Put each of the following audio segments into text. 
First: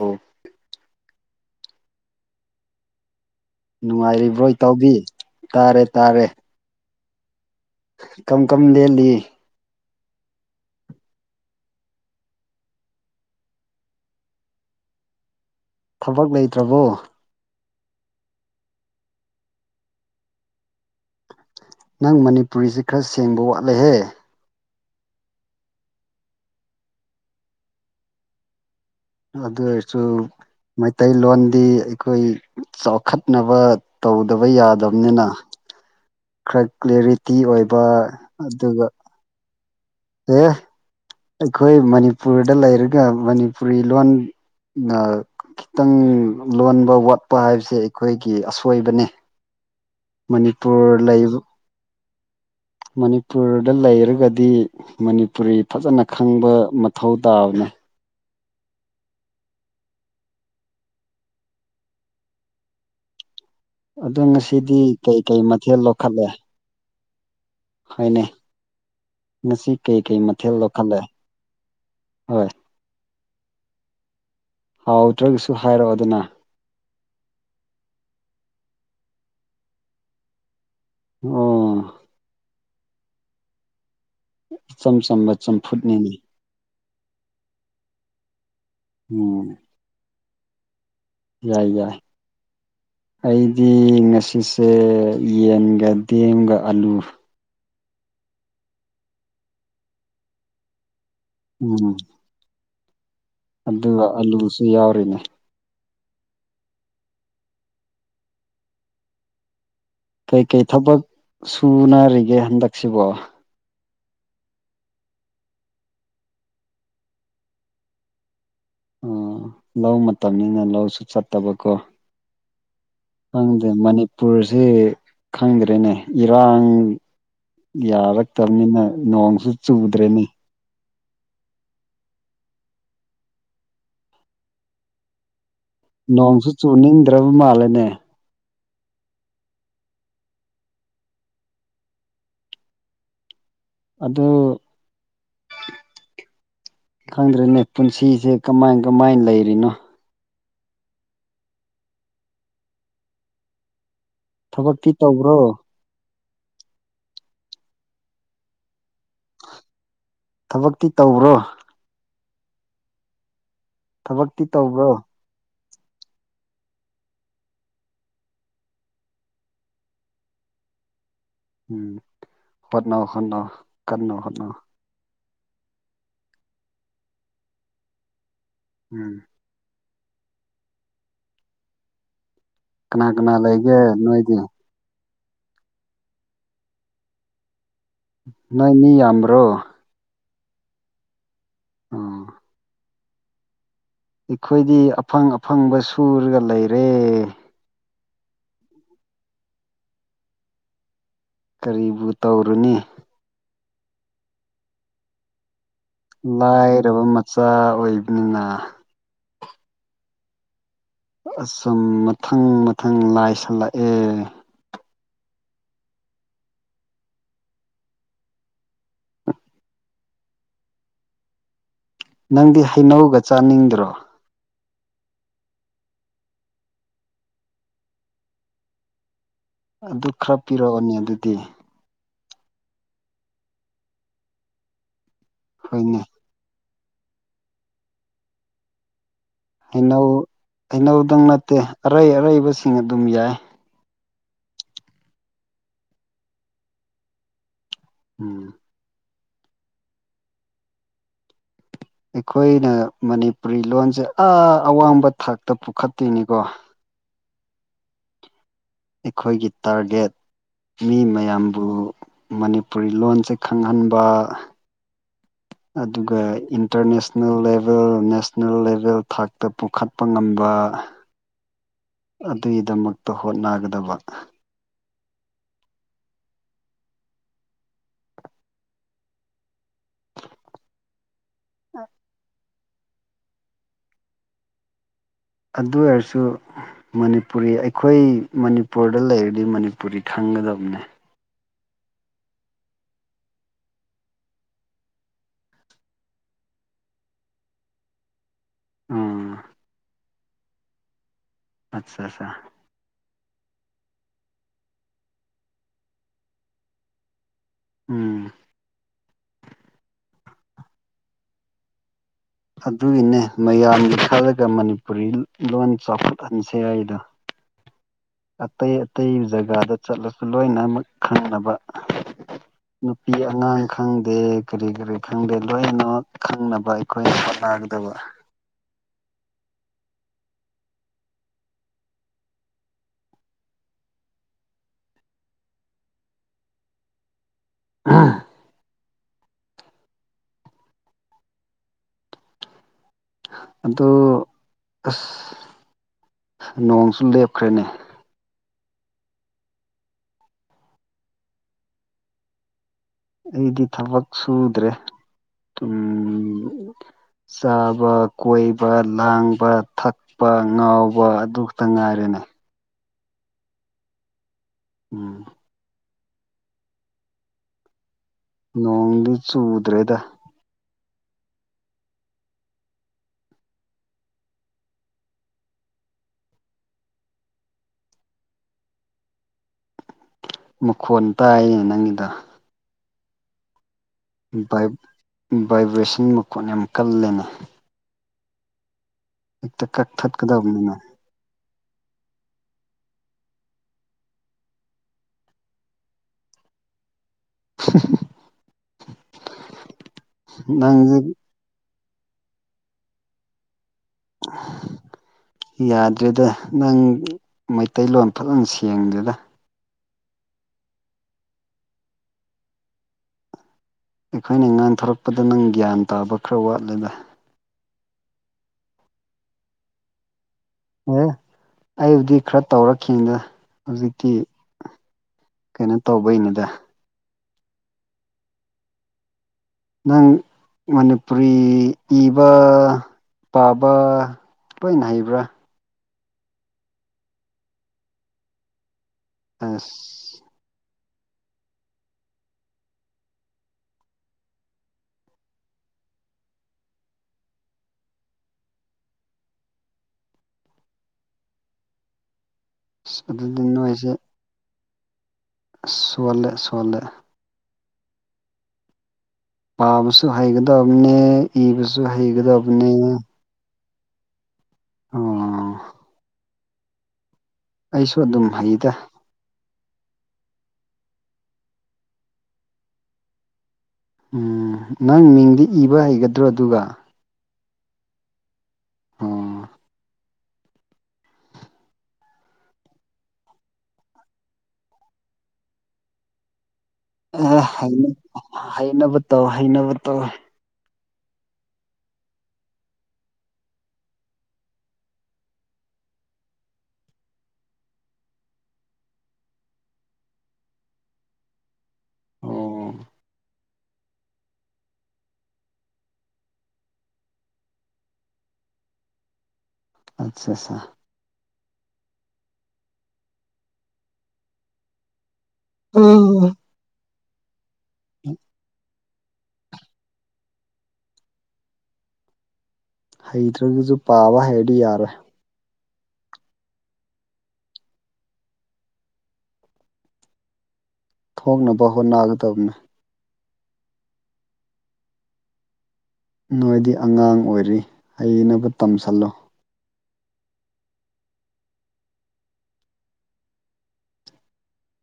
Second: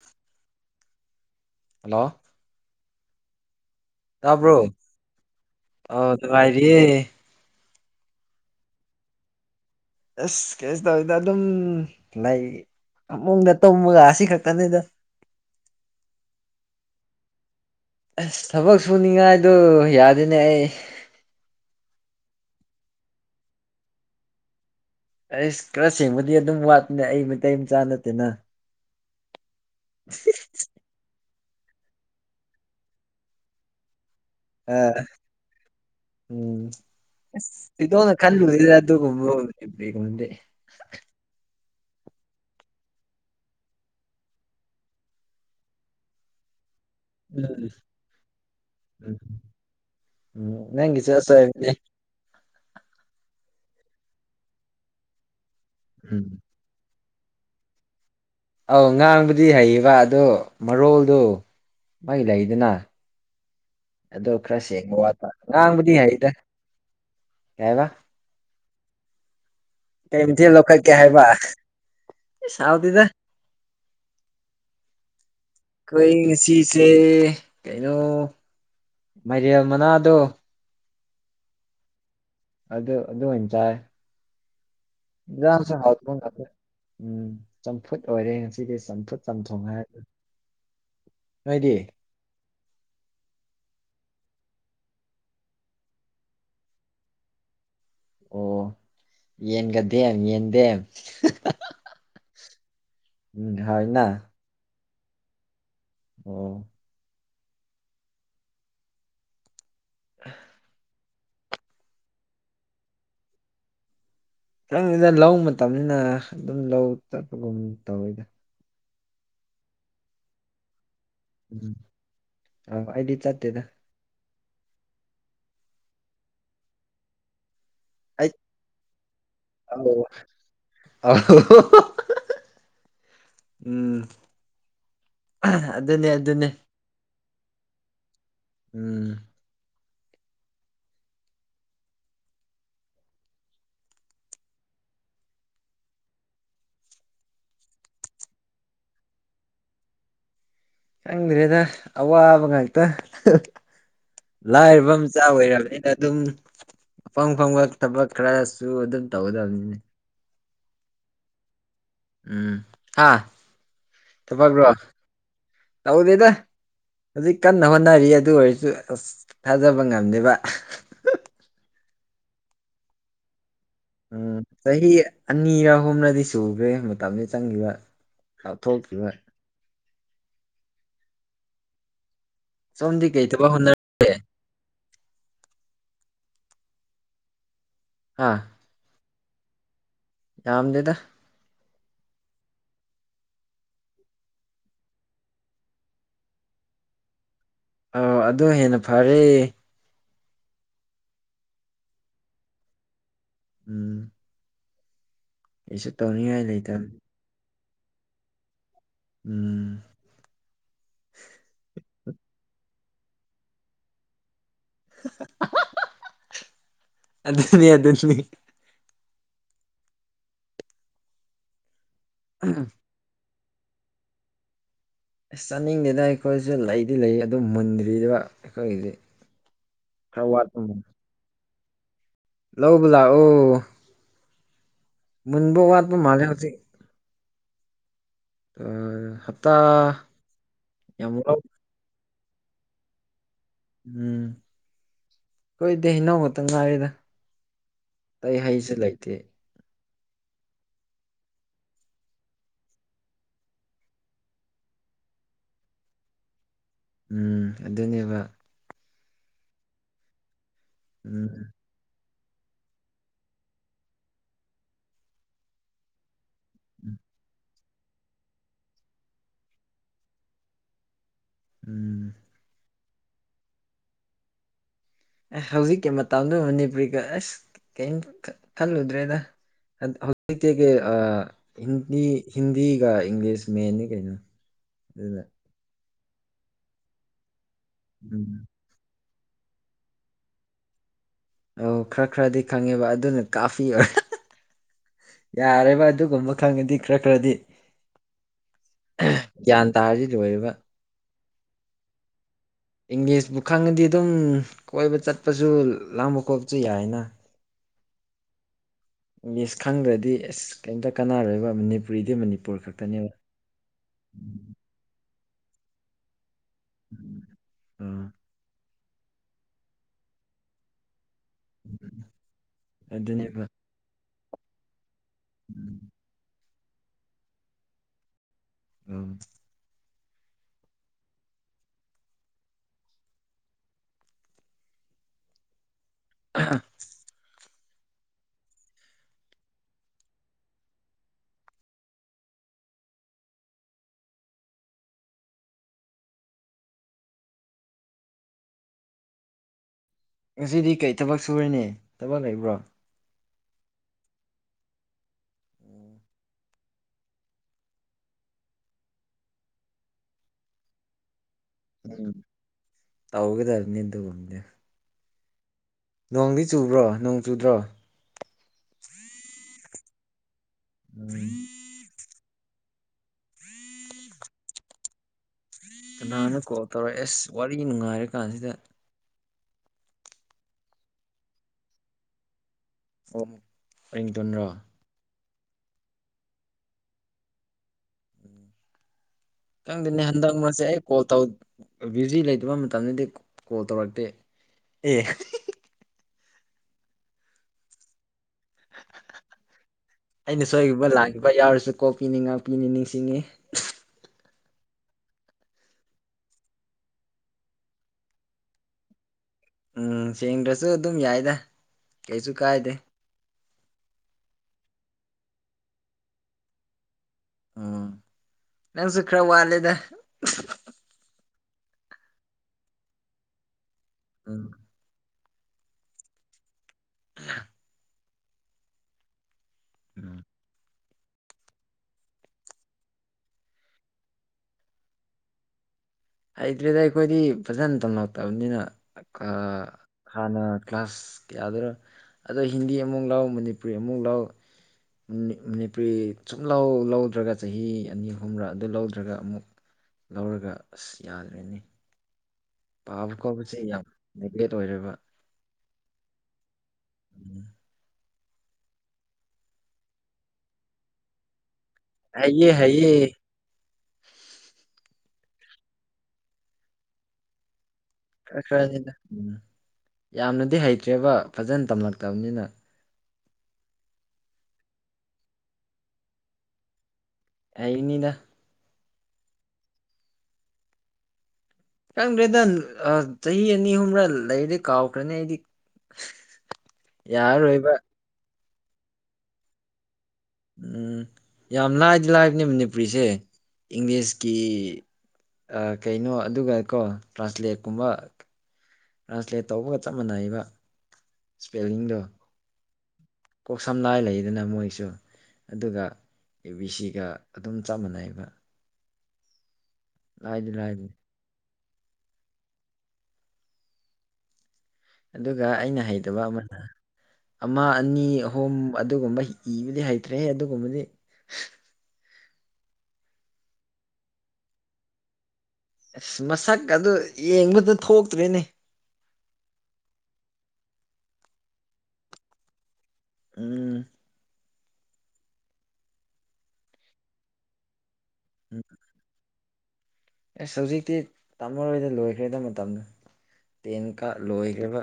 ꯑꯣ ꯍꯜꯂꯣ ꯅꯨꯡꯉꯥꯏꯔꯤꯕ꯭ꯔꯣꯏ ꯇꯥꯕ꯭ꯔꯣ ꯇꯧꯕꯕꯤ ꯇꯥꯔꯦ ꯇꯥꯔꯦ ꯑꯩꯦ ꯀꯝ ꯀꯝ ꯂꯦꯜꯂꯤ ꯑꯁ ꯀꯩꯁꯨ ꯇꯧꯋꯤꯗ ꯑꯗꯨꯝ ꯂꯩ ꯐꯃꯨꯡꯗ ꯇꯨꯝꯃꯒ ꯑꯁꯤ ꯈꯛꯇꯅꯤꯗ ꯊꯕꯛ ꯂꯩꯇ꯭ꯔꯕꯣ ꯑꯁ ꯊꯕꯛ ꯁꯨꯅꯤꯡꯉꯥꯏꯗꯣ ꯌꯥꯗꯦꯅꯦ ꯑꯩ ꯅꯪ ꯃꯅꯤꯄꯨꯔꯤꯁꯦ ꯈꯔ ꯁꯦꯡꯕ ꯋꯥꯠꯂꯦꯍꯦ ꯑꯩꯁ ꯈꯔ ꯁꯦꯡꯕꯗꯤ ꯑꯗꯨꯝ ꯋꯥꯠꯄꯅꯦ ꯑꯩ ꯃꯩꯇꯩ ꯃꯆꯥ ꯅꯠꯇꯦꯅ ꯑꯗꯨ ꯑꯣꯏꯔꯁꯨ ꯃꯩꯇꯩꯂꯣꯟꯗꯤ ꯑꯩꯈꯣꯏ ꯆꯥꯎꯈꯠꯅꯕ ꯇꯧꯗꯕ ꯑꯥ ꯌꯥꯗꯕꯅꯤꯅ ꯎꯝ ꯈꯔ ꯀ꯭ꯦꯔꯤꯇꯤ ꯑꯣꯏꯕ ꯑꯗꯨꯒ ꯑꯦꯕ ꯑꯦ ꯑꯩꯈꯣꯏ ꯃꯅꯤꯄꯨꯔꯗ ꯂꯩꯔꯒ ꯃꯅꯤꯄꯨꯔꯤ ꯂꯣꯟ ꯈꯤꯇꯪ ꯂꯣꯟꯕ ꯋꯥꯠ ꯀꯄ ꯎꯝ ꯍꯥꯏꯕꯁꯦ ꯑꯩꯈꯣꯏꯒꯤ ꯑꯁꯣꯏꯕꯅꯤ ꯎꯝ ꯎꯝ ꯃꯅꯤꯄꯨꯔ ꯅꯪꯒꯤꯁꯨ ꯂꯩꯕ ꯑꯁꯣꯏꯕꯅꯦ ꯃꯅꯤꯄꯨꯔꯗ ꯂꯩꯔꯒꯗꯤ ꯃꯅꯤꯄꯨꯔꯤ ꯐꯖꯅ ꯎꯝ ꯈꯪꯕ ꯃꯊꯧ ꯇꯥꯕꯅꯦ ꯑꯧ ꯉꯥꯡꯕꯗꯤ ꯍꯩꯌꯦꯕ ꯑꯗꯣ ꯃꯔꯣꯜꯗꯨ ꯃꯥꯏ ꯂꯩꯗꯅ ꯑꯗꯣ ꯈꯔ ꯉꯁꯤꯗꯤ ꯁꯦꯡꯕ ꯋꯥꯠꯄ ꯀꯩꯀꯩ ꯃꯊꯦꯜ ꯉꯥꯡꯕꯗꯤ ꯌꯥꯏꯗ ꯀꯩ ꯍꯥꯏꯕ ꯍꯣꯏꯅꯦ ꯉꯁꯤ ꯀꯩꯀꯩ ꯀꯩ ꯃꯊꯦꯜ ꯂꯧꯈꯠꯀꯦ ꯂꯧꯈꯠꯂꯦ ꯍꯥꯏꯕ ꯍꯣꯏ ꯅꯠꯇꯦꯗ ꯍꯥꯎꯇ꯭ꯔꯒꯁꯨ ꯑꯩꯈꯣꯏ ꯍꯥꯏꯔꯛꯑꯣꯗꯅ ꯉꯁꯤ ꯏꯆꯦ ꯀꯩꯅꯣ ꯃꯥꯏꯔꯦꯟ ꯃꯅꯥꯗꯣ ꯑꯣ ꯑꯗꯨ ꯑꯗꯨ ꯑꯣꯏꯅ ꯆꯥꯏ ꯏꯆꯝ ꯆꯝ [unintelligible] ꯎꯝ ꯆꯝꯐꯨꯠ ꯑꯣꯏꯔꯦ ꯉꯁꯤꯗꯤ ꯆꯝꯐꯨꯠ ꯎꯝ ꯆꯝꯊꯣꯡ ꯍꯥꯏꯔ ꯌꯥꯏ ꯌꯥꯏ ꯑꯩꯗꯤ ꯉꯁꯤꯁꯦ ꯌꯦꯟꯒ ꯗꯦꯝꯒ ꯑꯂꯨ ꯑꯣ ꯌꯦꯟꯒꯗꯦꯝ ꯌꯦꯟꯗꯦꯝ ꯎꯝ ꯎꯝ ꯍꯥꯎꯋꯤꯅ ꯑꯗꯨꯒ ꯑꯂꯨꯁꯤ ꯌꯥꯎꯔꯤꯅꯦ ꯑꯣ ꯀꯩ ꯀꯩ ꯊꯕꯛ ꯁꯨꯅꯔꯤꯒꯦ ꯍꯟꯗꯛꯁꯤꯕꯣ ꯈꯪꯗꯦꯗꯥ ꯂꯧ ꯃꯇꯝꯅꯤꯅ ꯑꯗꯨꯝ ꯂꯧ ꯆꯠꯄꯒꯨꯝ ꯇꯧꯋꯤꯗ ꯎꯝ ꯂꯧ ꯃꯇꯝꯅꯤꯅ ꯂꯧꯁꯨ ꯆꯠ ꯐꯠꯇꯕꯀꯣ ꯎꯝ ꯑꯧ ꯑꯩꯗꯤ ꯆꯠꯇꯦꯗ ꯈꯪꯗꯦ ꯃꯅꯤ ꯄꯨꯨꯔꯁꯤ ꯈꯪꯗ꯭ꯔꯦꯅꯦ ꯏꯔꯥꯡ ꯑꯩ ꯌꯥꯔꯛꯇꯝꯅꯤꯅ ꯅꯣꯡꯁꯨ ꯑꯧ ꯆꯨꯗ꯭ꯔꯦꯅꯤ [unintelligible] [unintelligible] ꯅꯣꯡꯁꯨ ꯆꯨꯅꯤꯡꯗ꯭ꯔꯕ ꯃꯥꯜꯂꯦꯅꯦ ꯎꯝ ꯑꯗꯨ ꯈꯪꯗ꯭ꯔꯦꯅꯦ ꯄꯨꯟꯁꯤꯁꯦ ꯀꯃꯥꯏ ꯀꯃꯥꯏ ꯂꯩꯔꯤꯅꯣ ꯈꯪꯗ꯭ꯔꯦꯗ ꯑꯋꯥꯕ ꯉꯥꯛꯇ ꯊꯕꯛꯇꯤ ꯂꯥꯏꯔꯕ ꯃꯆꯥ ꯇꯧꯕ꯭ꯔꯣ ꯑꯣꯏꯔꯕꯅꯤꯅ ꯑꯗꯨꯝ ꯑꯐꯪ ꯑꯐꯪꯕ ꯊꯕꯛ ꯈꯔꯁꯨ ꯑꯗꯨꯝ ꯇꯧꯒꯗꯕꯅꯤꯅꯦ ꯊꯕꯛꯇꯤ ꯇꯧꯕ꯭ꯔꯣ ꯎꯝ ꯍꯥ ꯊꯕꯛꯇꯤ ꯊꯕꯛꯂꯣ ꯇꯧꯕ꯭ꯔꯣ ꯇꯧꯗꯦꯗ ꯍꯧꯖꯤꯛ ꯀꯟꯅ ꯍꯣꯠꯅꯔꯤ ꯑꯗꯨ ꯑꯣꯏꯔꯁꯨ ꯑꯁ ꯊꯥꯖꯕ ꯉꯝꯗꯦꯕ ꯎꯝ ꯍꯣꯠꯅꯧ ꯍꯣꯠꯅꯧ ꯀꯟꯅ ꯎꯝ ꯍꯣꯠꯅꯧ ꯆꯍꯤ ꯑꯅꯤꯔ ꯑꯍꯨꯝꯂꯗꯤ ꯁꯨꯈ꯭ꯔꯦ ꯃꯇꯝꯖꯦ ꯆꯪꯈꯤꯕ ꯀꯊꯣꯛ [unintelligible] ꯎꯝ ꯁꯣꯝꯗꯤ ꯀꯅꯥ ꯀꯩ ꯀꯅꯥ ꯊꯕꯛ ꯍꯣꯠꯅ ꯂꯩꯒꯦ ꯅꯣꯏꯗꯤ ꯍꯥꯥ ꯅꯣꯏ ꯃꯤ ꯌꯥꯝꯕ꯭ꯔꯣ ꯌꯥꯝꯝꯗꯦꯗ ꯎꯝ ꯑꯩꯈꯣꯏꯗꯤ ꯑꯐꯪ ꯑꯐꯪꯕ ꯁꯨꯔꯒ ꯂꯩꯔꯦ ꯑꯣ ꯑꯗꯨ ꯍꯦꯟꯅ ꯐꯔꯦ ꯀꯔꯤꯕꯨ ꯇꯧꯔꯨꯅꯤ ꯎꯝ ꯑꯩꯁꯨ ꯂꯥꯏꯔꯕ ꯃꯆꯥ ꯑꯣꯏꯕꯅꯤꯅ ꯎꯝ ꯑꯁꯨꯝ ꯃꯊꯪ ꯃꯊꯪ ꯂꯥꯏꯁꯜꯂꯛꯑꯦ ꯑꯗꯨꯅꯤ ꯑꯗꯨꯅꯤ ꯅꯪꯗꯤ ꯍꯩꯅꯧꯒ ꯆꯥꯅꯤꯡꯗ꯭ꯔꯣ ꯑꯁ ꯆꯥꯅꯤꯡꯗꯦꯗ ꯑꯩꯈꯣꯏꯁꯨ ꯂꯩꯗꯤ ꯂꯩ ꯑꯗꯨ ꯃꯨꯟꯗ꯭ꯔꯤꯕ ꯑꯩꯈꯣꯏꯒꯤꯗꯤ ꯑꯗꯨ ꯈꯔ ꯋꯥꯠꯄ ꯃꯥꯜꯂꯦ ꯄꯤꯔꯛꯑꯣꯅꯦ ꯑꯗꯨꯗꯤ ꯂꯧꯕ ꯂꯥꯛꯑꯣ ꯃꯨꯟꯕ ꯋꯥꯠꯄ ꯍꯣꯏꯅꯦ ꯃꯥꯜꯂꯦ ꯍꯧꯖꯤꯛ ꯎꯟ ꯍꯩꯅꯧ ꯍꯩꯅꯧꯗꯪ ꯅꯠꯇꯦ ꯑꯔꯩ ꯑꯔꯩꯕꯁꯤꯡ ꯑꯗꯨꯝ ꯌꯥꯏ ꯎꯝ ꯍꯣꯏꯗꯦ ꯏꯅꯥꯎ ꯈꯛꯇꯪ ꯉꯥꯏꯔꯤꯗ ꯑꯩ ꯎꯝ ꯍꯩꯁꯦ ꯂꯩꯇꯦ ꯑꯩꯈꯣꯏꯅ ꯃꯅꯤꯄꯨꯔꯤ ꯂꯣꯟꯁꯦ ꯑ ꯑꯋꯥꯡꯕ ꯊꯥꯛꯇ ꯄꯨꯈꯠꯇꯣꯏꯅꯤꯀꯣ ꯎꯝ ꯑꯗꯨꯅꯦꯕ ꯑꯩꯈꯣꯏꯒꯤ ꯇꯥꯔꯒꯦꯠ ꯃꯤ ꯎꯝ ꯃꯌꯥꯝꯕꯨ ꯃꯅꯤꯄꯨꯔꯤ ꯂꯣꯟꯁꯦ ꯈꯪꯍꯟꯕ ꯑꯗꯨꯒ ꯎꯝ ꯏꯟꯇꯔꯅꯦꯁꯅꯦꯜ ꯂꯦꯚꯦꯜ ꯅꯦꯁ ꯅꯦꯁꯅꯦꯜ ꯂꯦꯚꯦꯜ ꯊꯥꯛꯇ ꯄꯨꯈꯠꯄ ꯉꯝꯕ ꯎꯝ ꯑꯗꯨꯒꯤꯗꯃꯛꯇ ꯍꯣꯠꯅꯒꯗꯕ ꯑꯦ ꯍꯧꯖꯤꯛꯀꯤ ꯃꯇꯝꯗ ꯃꯅꯤꯄꯨꯔꯤꯒ ꯑꯁ ꯀꯔꯤꯝ ꯈꯜꯂꯨꯗ꯭ꯔꯦꯗ ꯍꯧꯖꯤꯛꯛꯇ ꯑ ꯍꯤꯟꯗꯤ ꯍꯤꯟꯗꯤꯒ ꯏꯪꯂꯤꯁ ꯃꯦꯟꯅꯤ ꯀꯩꯅꯣ ꯑꯗꯨꯗ ꯑꯗꯨ ꯑꯣꯏꯔꯁꯨ ꯃꯅꯤꯄꯨꯔꯤ ꯑꯩꯈꯣꯏ ꯃꯅꯤ ꯎꯝ ꯃꯅꯤꯄꯨꯔꯗ ꯂꯩꯔꯗꯤ ꯃꯅꯤꯄꯨꯔꯤ ꯈꯪꯒꯗꯕꯅꯦ ꯑ ꯈꯔ ꯈꯔꯗꯤ ꯈꯪꯉꯦꯕ ꯑꯗꯨꯅ ꯀꯥꯐꯤ ꯑꯣꯏꯔ ꯌꯥꯔꯦꯕ ꯑꯗꯨꯒꯨꯝꯕ ꯈꯪꯉꯗꯤ ꯈꯔ ꯈꯔꯗꯤ ꯎꯝ ꯒ꯭ꯌꯥꯟ ꯇꯥꯔꯁꯤꯗꯤꯣꯏꯔꯤꯕ ꯑꯠꯆꯥ ꯑꯆꯥ ꯏꯪꯂꯤꯁꯄꯨ ꯈꯪꯉꯗꯤ ꯑꯗꯨꯝ ꯀꯣꯏꯕ ꯆꯠꯄꯁꯨ ꯂꯥꯡꯕ ꯈꯣꯠꯄꯁꯨ ꯌꯥꯏꯅ ꯎꯝ ꯏꯪꯂꯤꯁ ꯈꯪꯗ꯭ꯔꯗꯤ ꯑꯦꯁ ꯀꯦꯝꯇ ꯀꯥꯟꯅꯔꯣꯏꯕ ꯃꯅꯤꯄꯨꯔꯤꯗꯤ ꯃꯅꯤ ꯑꯗꯨꯒꯤꯅꯦ ꯃꯌꯥꯝꯒꯤ ꯈꯜꯂꯒ ꯃꯅꯤꯄꯨꯔꯤ ꯂꯣꯟ ꯆꯥꯎꯈꯠꯍꯟꯁꯦ ꯍꯥꯏꯗꯣ ꯑꯝ ꯑꯇꯩ ꯑꯇꯩ ꯖꯒꯥꯗ ꯆꯠꯂꯁꯨ ꯂꯣꯏꯅꯃꯛ ꯈꯪꯅꯕ ꯅꯨꯄꯤ ꯑꯗꯨꯅꯦꯕ ꯑꯉꯥꯡ ꯈꯪꯗꯦ ꯀꯔꯤ ꯀꯔꯤ ꯈꯪꯗꯦ ꯂꯣꯏꯅꯃꯛ ꯈꯪꯅꯕ ꯑꯩꯈꯣꯏꯅ ꯍꯣꯠꯅꯒꯗꯕ ꯎꯝ ꯑꯍꯝ ꯑ ꯑ ꯑꯁ ꯅꯣꯡꯁꯨ ꯂꯦꯞꯈ꯭ꯔꯦꯅꯦ ꯉꯁꯤꯗꯤ ꯀꯩ ꯊꯕꯛ ꯁꯨꯔꯅꯤ ꯊꯕꯛ ꯂꯩꯕ꯭ꯔꯣ ꯑꯩꯗꯤ ꯊꯕꯛ ꯁꯨꯗ꯭ꯔꯦ ꯎꯝ ꯆꯥꯕ ꯀꯣꯏꯕ ꯂꯥꯡꯕ ꯊꯛꯄ ꯉꯥꯎꯕ ꯑꯗꯨ ꯈꯛꯇ ꯝ ꯉꯥꯏꯔꯦꯅꯦ ꯇꯧꯒ ꯇꯔꯅꯤ ꯏꯗ ꯄꯨꯣꯜꯅꯤ ꯎꯝ ꯅꯣꯡꯗꯤ ꯆꯨꯕ꯭ꯔꯣ ꯅꯣꯡ ꯆꯨꯗ꯭ꯔꯣ ꯅꯣꯡꯗꯤ ꯆꯨꯗ꯭ꯔꯦꯗ ꯎꯝ ꯀꯅꯥꯅ ꯀꯣꯜ ꯇꯧꯔꯦ ꯑꯁ ꯋꯥꯔꯤ ꯅꯨꯡꯉꯥꯏꯔ ꯀꯥꯟꯁꯤꯗ ꯃꯈꯣꯟ ꯇꯥꯏꯌꯦ ꯅꯪꯒꯤꯗꯣ ꯑꯃꯨ ꯚꯥꯏꯕ꯭ꯔꯦꯁꯟ ꯃꯈꯨꯠ ꯌꯥꯝ ꯀꯜꯂꯦꯅꯦ ꯍꯦꯛꯇ ꯀꯪ ꯊꯅꯤ ꯍꯟꯗ ꯃꯁꯦ ꯀꯛꯊꯠꯀꯗꯕꯅꯤꯅ ꯀꯣ ꯇꯧ ꯕꯤꯖꯤ ꯂꯩꯇꯕ ꯃꯇꯝꯗꯗꯤ ꯀꯣꯜ ꯇꯧꯔꯛꯇꯦ ꯑꯦ ꯎ ꯑꯩꯅ ꯁꯣꯏꯈꯤꯕ ꯅꯪꯁꯦ ꯂꯥꯟꯈꯤꯕ ꯌꯥꯎꯔꯁꯨ ꯀꯣꯛ ꯄꯤꯅꯤ ꯉꯥꯛꯄꯤꯅꯤ ꯅꯤꯡꯁꯤꯡꯉꯤ [inaudible] ꯌꯥꯗ꯭ꯔꯦꯗ ꯅꯪ ꯃꯩꯇꯩꯂꯣꯟ ꯐꯖꯅ ꯁꯦꯡꯗꯦꯗ ꯎꯝ ꯁꯦꯡꯗ꯭ꯔꯁꯨ ꯑꯗꯨꯝ ꯌꯥꯏꯗ ꯀꯩꯁꯨ ꯀꯥꯏꯗꯦ ꯑꯩꯈꯣꯏꯅ ꯉꯥꯡ ꯊꯣꯔꯛꯄꯗ ꯅꯪ ꯒ꯭ꯌꯥꯟ ꯇꯥꯕ ꯈꯔ ꯋꯥꯠꯂꯦꯗ ꯎꯝ ꯅꯪꯁꯨ ꯈꯔ ꯋꯥꯠꯂꯦꯗ ꯑꯦ ꯑꯩꯕꯨꯗꯤ ꯈꯔ ꯇꯧꯔꯛꯈꯤꯗ ꯍꯧꯖꯤꯛꯇꯤ ꯎꯝ ꯀꯩꯅꯣ ꯇꯧꯕꯩꯅꯤꯗ ꯏ ꯅꯪ ꯎꯝ ꯃꯅꯤꯄꯨꯔꯤ ꯏꯕ ꯄꯥꯕ ꯂꯣꯏꯅ ꯍꯩꯕ꯭ꯔꯥ ꯍꯩꯇ꯭ꯔꯦꯗ ꯑꯩꯈꯣꯏꯗꯤ ꯐꯖꯅ ꯇꯝꯂꯛꯇꯕꯅꯤꯅ ꯑꯥꯥ ꯑꯁ ꯍꯥꯟꯅ ꯀ꯭ꯂꯥꯁ ꯀꯌꯥꯗꯨꯔꯣ ꯑꯗꯣ ꯍꯤꯟꯗꯤ ꯑꯃꯨꯛ ꯂꯥꯎ ꯃꯅꯤꯄꯨꯔꯤ ꯑꯃꯨꯛ ꯂꯥꯛꯑꯣ ꯃꯅꯤꯄꯨꯔꯤ ꯁꯨꯝ ꯂꯧ ꯂꯧꯗ꯭ꯔꯒ ꯆꯍꯤ ꯑꯅꯤ ꯑꯍꯨꯝꯔꯥ ꯑꯗꯨ ꯂꯧꯗ꯭ꯔꯒ ꯑꯃꯨꯛ ꯂꯧꯔꯒ ꯑꯁ ꯌꯥꯗ꯭ꯔꯅꯤ ꯑꯁ ꯄꯥꯕ ꯑꯗꯨꯗꯤ ꯈꯣꯠꯄꯁꯦ ꯌꯥꯝ ꯅꯣꯏꯁꯦ ꯅꯦꯒ꯭ꯂꯦꯠ ꯑꯣꯏꯔꯦꯕ ꯑꯁ ꯁꯣꯜꯂꯦ ꯁꯣꯜꯂꯦ ꯎꯝ ꯄꯥꯕꯁꯨ ꯍꯩꯒꯗꯕꯅꯦ ꯏꯕꯁꯨ ꯍꯩꯌꯦ ꯍꯩꯒꯗꯕꯅꯦ ꯍꯩꯌꯦ ꯑꯣ ꯑꯩꯁꯨ ꯑꯗꯨꯝ ꯈꯔ ꯍꯩꯗ ꯈꯔꯅꯤꯅ ꯎ ꯌꯥꯝꯅꯗꯤ ꯍꯩꯇ꯭ꯔꯦꯕ ꯐꯖꯅ ꯇꯝꯂꯛꯇꯕꯅꯤꯅ ꯎꯝ ꯅꯪ ꯃꯤꯡꯗꯤ ꯏꯕ ꯍꯩꯒꯗ꯭ꯔꯣ ꯑꯗꯨꯒ ꯑꯦꯅꯤꯗ ꯑꯝ ꯈꯥꯪꯗ꯭ꯔꯦꯗ ꯑꯥ ꯆꯍꯤ ꯑꯅꯤ ꯑꯍꯨꯝꯔ ꯂꯩꯔ ꯀꯥꯎꯈ꯭ꯔꯅꯤ ꯑꯩꯗꯤ ꯑꯅ ꯌꯥꯔꯔꯣꯏꯕ ꯍꯩꯅꯕ ꯇꯧ ꯍꯩꯅꯕ ꯇꯧ ꯎꯝ ꯌꯥꯝ ꯂꯥꯏꯗꯤ ꯂꯥꯏꯕꯅꯦ ꯃꯅꯤꯄꯨꯔꯤꯁꯦ ꯏꯪꯂꯤꯁꯀꯤ ꯑ ꯀꯩꯅꯣ ꯑꯗꯨꯒ ꯀꯣ ꯇ꯭ꯔꯥꯟꯁꯂꯦꯠꯀꯨꯝꯕ ꯇ꯭ꯔꯥꯟꯁꯂꯦꯠ ꯇꯧꯕꯒ ꯆꯞ ꯃꯥꯟꯅꯩꯕ ꯁ꯭ꯄꯦꯂꯤꯡꯗꯣ ꯑꯣ ꯀꯣꯛ ꯁꯝ ꯂꯥꯏ ꯂꯩꯗꯅ ꯃꯣꯏꯁꯨ ꯑꯗꯨꯒ ꯑꯦ ꯕꯤ ꯁꯤꯒ ꯑꯗꯨꯝ ꯆꯞ ꯃꯥꯟꯅꯩꯕ ꯑꯠꯆꯥ ꯑꯠꯆꯥ ꯍꯥꯏꯗꯅ ꯍꯥꯏꯗꯦ ꯑꯗꯨꯒ ꯑꯩꯅ ꯍꯩꯇꯕ ꯑꯃꯅ ꯑꯃ ꯑꯅꯤ ꯑꯍꯨꯝ ꯑꯗꯨꯒꯨꯝꯕ ꯏꯕꯗꯤ ꯍꯩꯇ꯭ꯔꯦꯍꯦ ꯑꯗꯨꯒꯨꯝꯕꯗꯤ ꯍꯩꯇ꯭ꯔꯒꯁꯨ ꯄꯥꯕ ꯍꯩꯔꯗꯤ ꯌꯥꯔꯦ ꯑꯁ ꯃꯁꯛ ꯑꯗꯨ ꯌꯦꯡꯕꯗ ꯊꯣꯛꯇ꯭ꯔꯤꯅꯦ ꯊꯣꯛꯅꯕ ꯍꯣꯠꯅꯒꯗꯕꯅꯦ ꯎꯝ ꯅꯣꯏꯗꯤ ꯑꯉꯥꯡ ꯑꯣꯏꯔꯤ ꯍꯩꯅꯕ ꯇꯝꯁꯜꯂꯣ ꯑꯦꯁ ꯍꯧꯖꯤꯛꯇꯤ ꯇꯥꯃꯔꯣꯏꯗ ꯂꯣꯏꯈ꯭ꯔꯦꯗꯕ ꯃꯇꯝꯗ ꯇꯦꯟꯀ ꯂꯣꯏꯈ꯭ꯔꯦꯕ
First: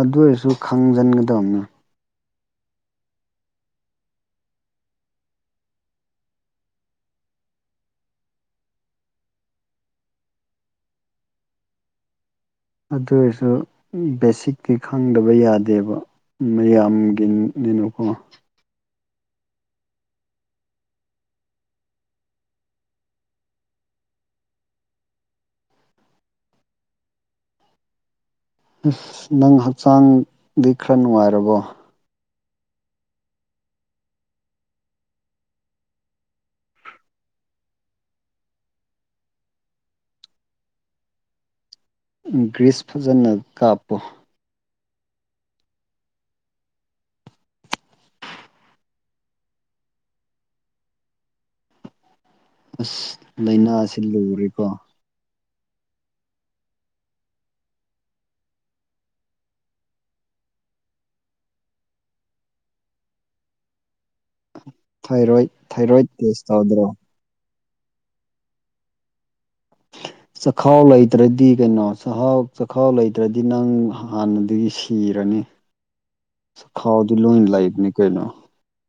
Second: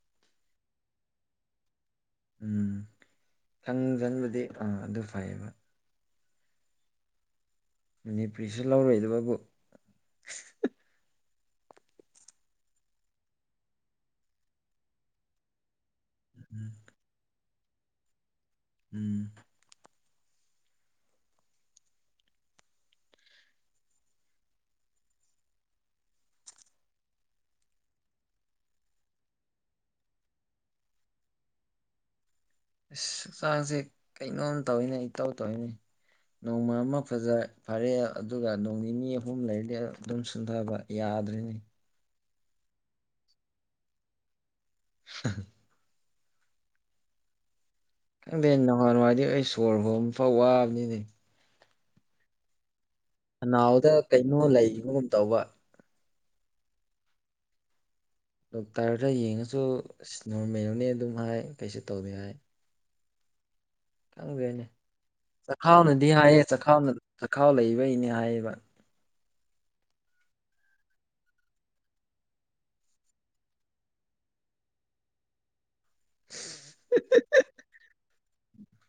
ꯑꯗꯨ ꯑꯣꯏꯔꯁꯨ ꯈꯪꯖꯟꯒꯗꯕꯅꯦ ꯎꯝ ꯁꯪꯁꯟꯕꯗꯤ ꯑꯥ ꯑꯗꯨ ꯐꯩꯌꯦꯕ ꯃꯅꯤꯄꯨꯔꯤꯁꯤ ꯂꯧꯔꯣꯏꯗꯕꯕꯨ ꯑꯗꯨ ꯑꯣꯏꯔꯁꯨ ꯑꯝ ꯕꯦꯁꯤꯛꯇꯤ ꯈꯪꯗꯕ ꯌꯥꯗꯦꯕ ꯎꯝ ꯃꯌꯥꯝꯒꯤ ꯗꯨꯅꯀꯣ ꯎꯝ ꯏꯁꯅꯪ ꯍꯛꯆꯥꯡꯗꯤ ꯈꯔ ꯅꯨꯡꯉꯥꯏꯔꯕꯣ ꯏꯁ ꯍꯛꯆꯥꯡꯁꯦ ꯀꯩꯅꯣꯝ ꯇꯧꯋꯤꯅꯦ ꯏꯇꯧ ꯇꯧꯋꯤꯅꯦ ꯅꯣꯡꯃ ꯑꯃ ꯐꯖ ꯐꯔꯦ ꯑꯗꯨꯒ ꯅꯣꯡ ꯅꯤꯅꯤ ꯑꯍꯨꯝ ꯂꯩꯔꯗꯤ ꯑꯗꯨꯝ ꯁꯨꯝꯊꯕ ꯌꯥꯗ꯭ꯔꯦꯅꯦ ꯒ꯭ꯔꯤꯁ ꯐꯖꯅ ꯀꯥꯞꯄꯣ [unintelligible] ꯈꯪꯗꯦ ꯅꯥꯋꯍꯥꯟꯋꯥꯏꯗꯤ ꯑꯩ ꯁꯣꯔ ꯍꯣꯟꯕꯐꯥꯎ ꯋꯥꯕꯅꯤꯅꯦ ꯑꯁ ꯂꯥꯏꯅꯥ ꯁꯦ ꯂꯨꯔꯤꯀꯣ ꯑꯗꯨꯨꯝ ꯇꯧꯕ ꯗꯣꯛꯇꯔꯗ ꯌꯦꯡꯉꯁꯨ ꯑꯁ ꯅꯣꯔꯃꯦꯜꯅꯤ ꯑꯗꯨꯝ ꯍꯥꯏ ꯀꯩꯁꯨ ꯇꯧꯗꯦ ꯍꯥꯏ ꯈꯪꯗꯦꯅꯦ ꯊꯥꯏꯔꯣꯏꯗ ꯆꯈꯥꯎꯅꯗꯤ ꯊꯥꯏꯔꯣꯏꯗ ꯍꯥꯏꯌꯦ ꯇꯦꯁ ꯇꯧꯗ꯭ꯔꯣ ꯆꯈꯥꯎꯅ ꯆꯈꯥꯎ ꯂꯩꯕꯩꯅꯦ ꯍꯥꯏꯌꯦꯕ ꯆꯈꯥꯎ ꯂꯩꯇ꯭ꯔꯗꯤ ꯀꯩꯅꯣ ꯆꯛꯍꯥꯎ ꯆꯈꯥꯎ ꯂꯩꯇ꯭ꯔꯗꯤ ꯅꯪ ꯍꯥꯟꯅꯗꯒꯤ ꯁꯤꯔꯅꯤ ꯆꯈꯥꯎꯗꯤ ꯂꫭꯏ ꯂꯩꯕꯅꯤ ꯀꯩꯅꯏ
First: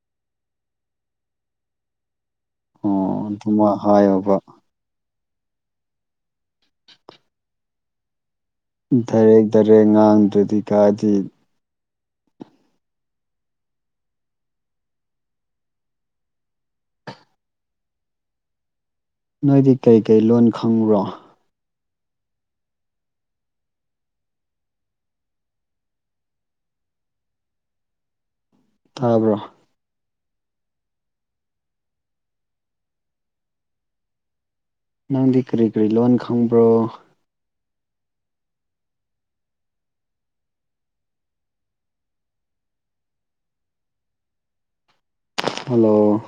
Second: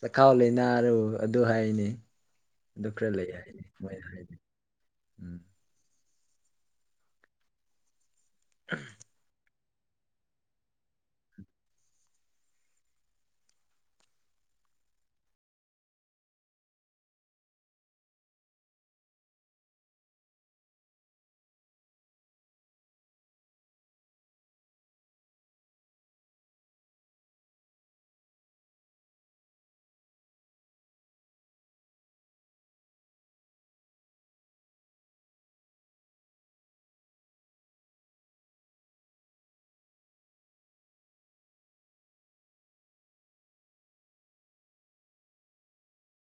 ꯆꯈꯥꯎ ꯂꯩꯅꯥꯔꯨ ꯑꯗꯨ ꯍꯥꯏꯔꯤꯅꯤ ꯑꯗꯨ ꯑꯣ ꯈꯔ ꯂꯩ ꯍꯥꯏꯅꯤ ꯑꯗꯨꯃ ꯃꯣꯏꯅ ꯍꯥꯏꯌꯣꯕ ꯍꯥꯏꯅꯤ ꯗꯥꯏꯔꯦꯛ ꯗꯥꯏꯔꯦꯛ ꯉꯥꯡꯗ꯭ꯔꯗꯤ ꯀꯥꯏꯗꯩ ꯅꯣꯏꯗꯤ ꯀꯩꯀꯩ ꯂꯣꯟ ꯈꯪꯕ꯭ꯔꯣ ꯇꯥꯕ꯭ꯔꯣ ꯅꯪꯗꯤ ꯀꯔꯤ ꯀꯔꯤ ꯂꯣꯟ ꯈꯪꯕ꯭ꯔꯣ ꯍꯜꯂꯣ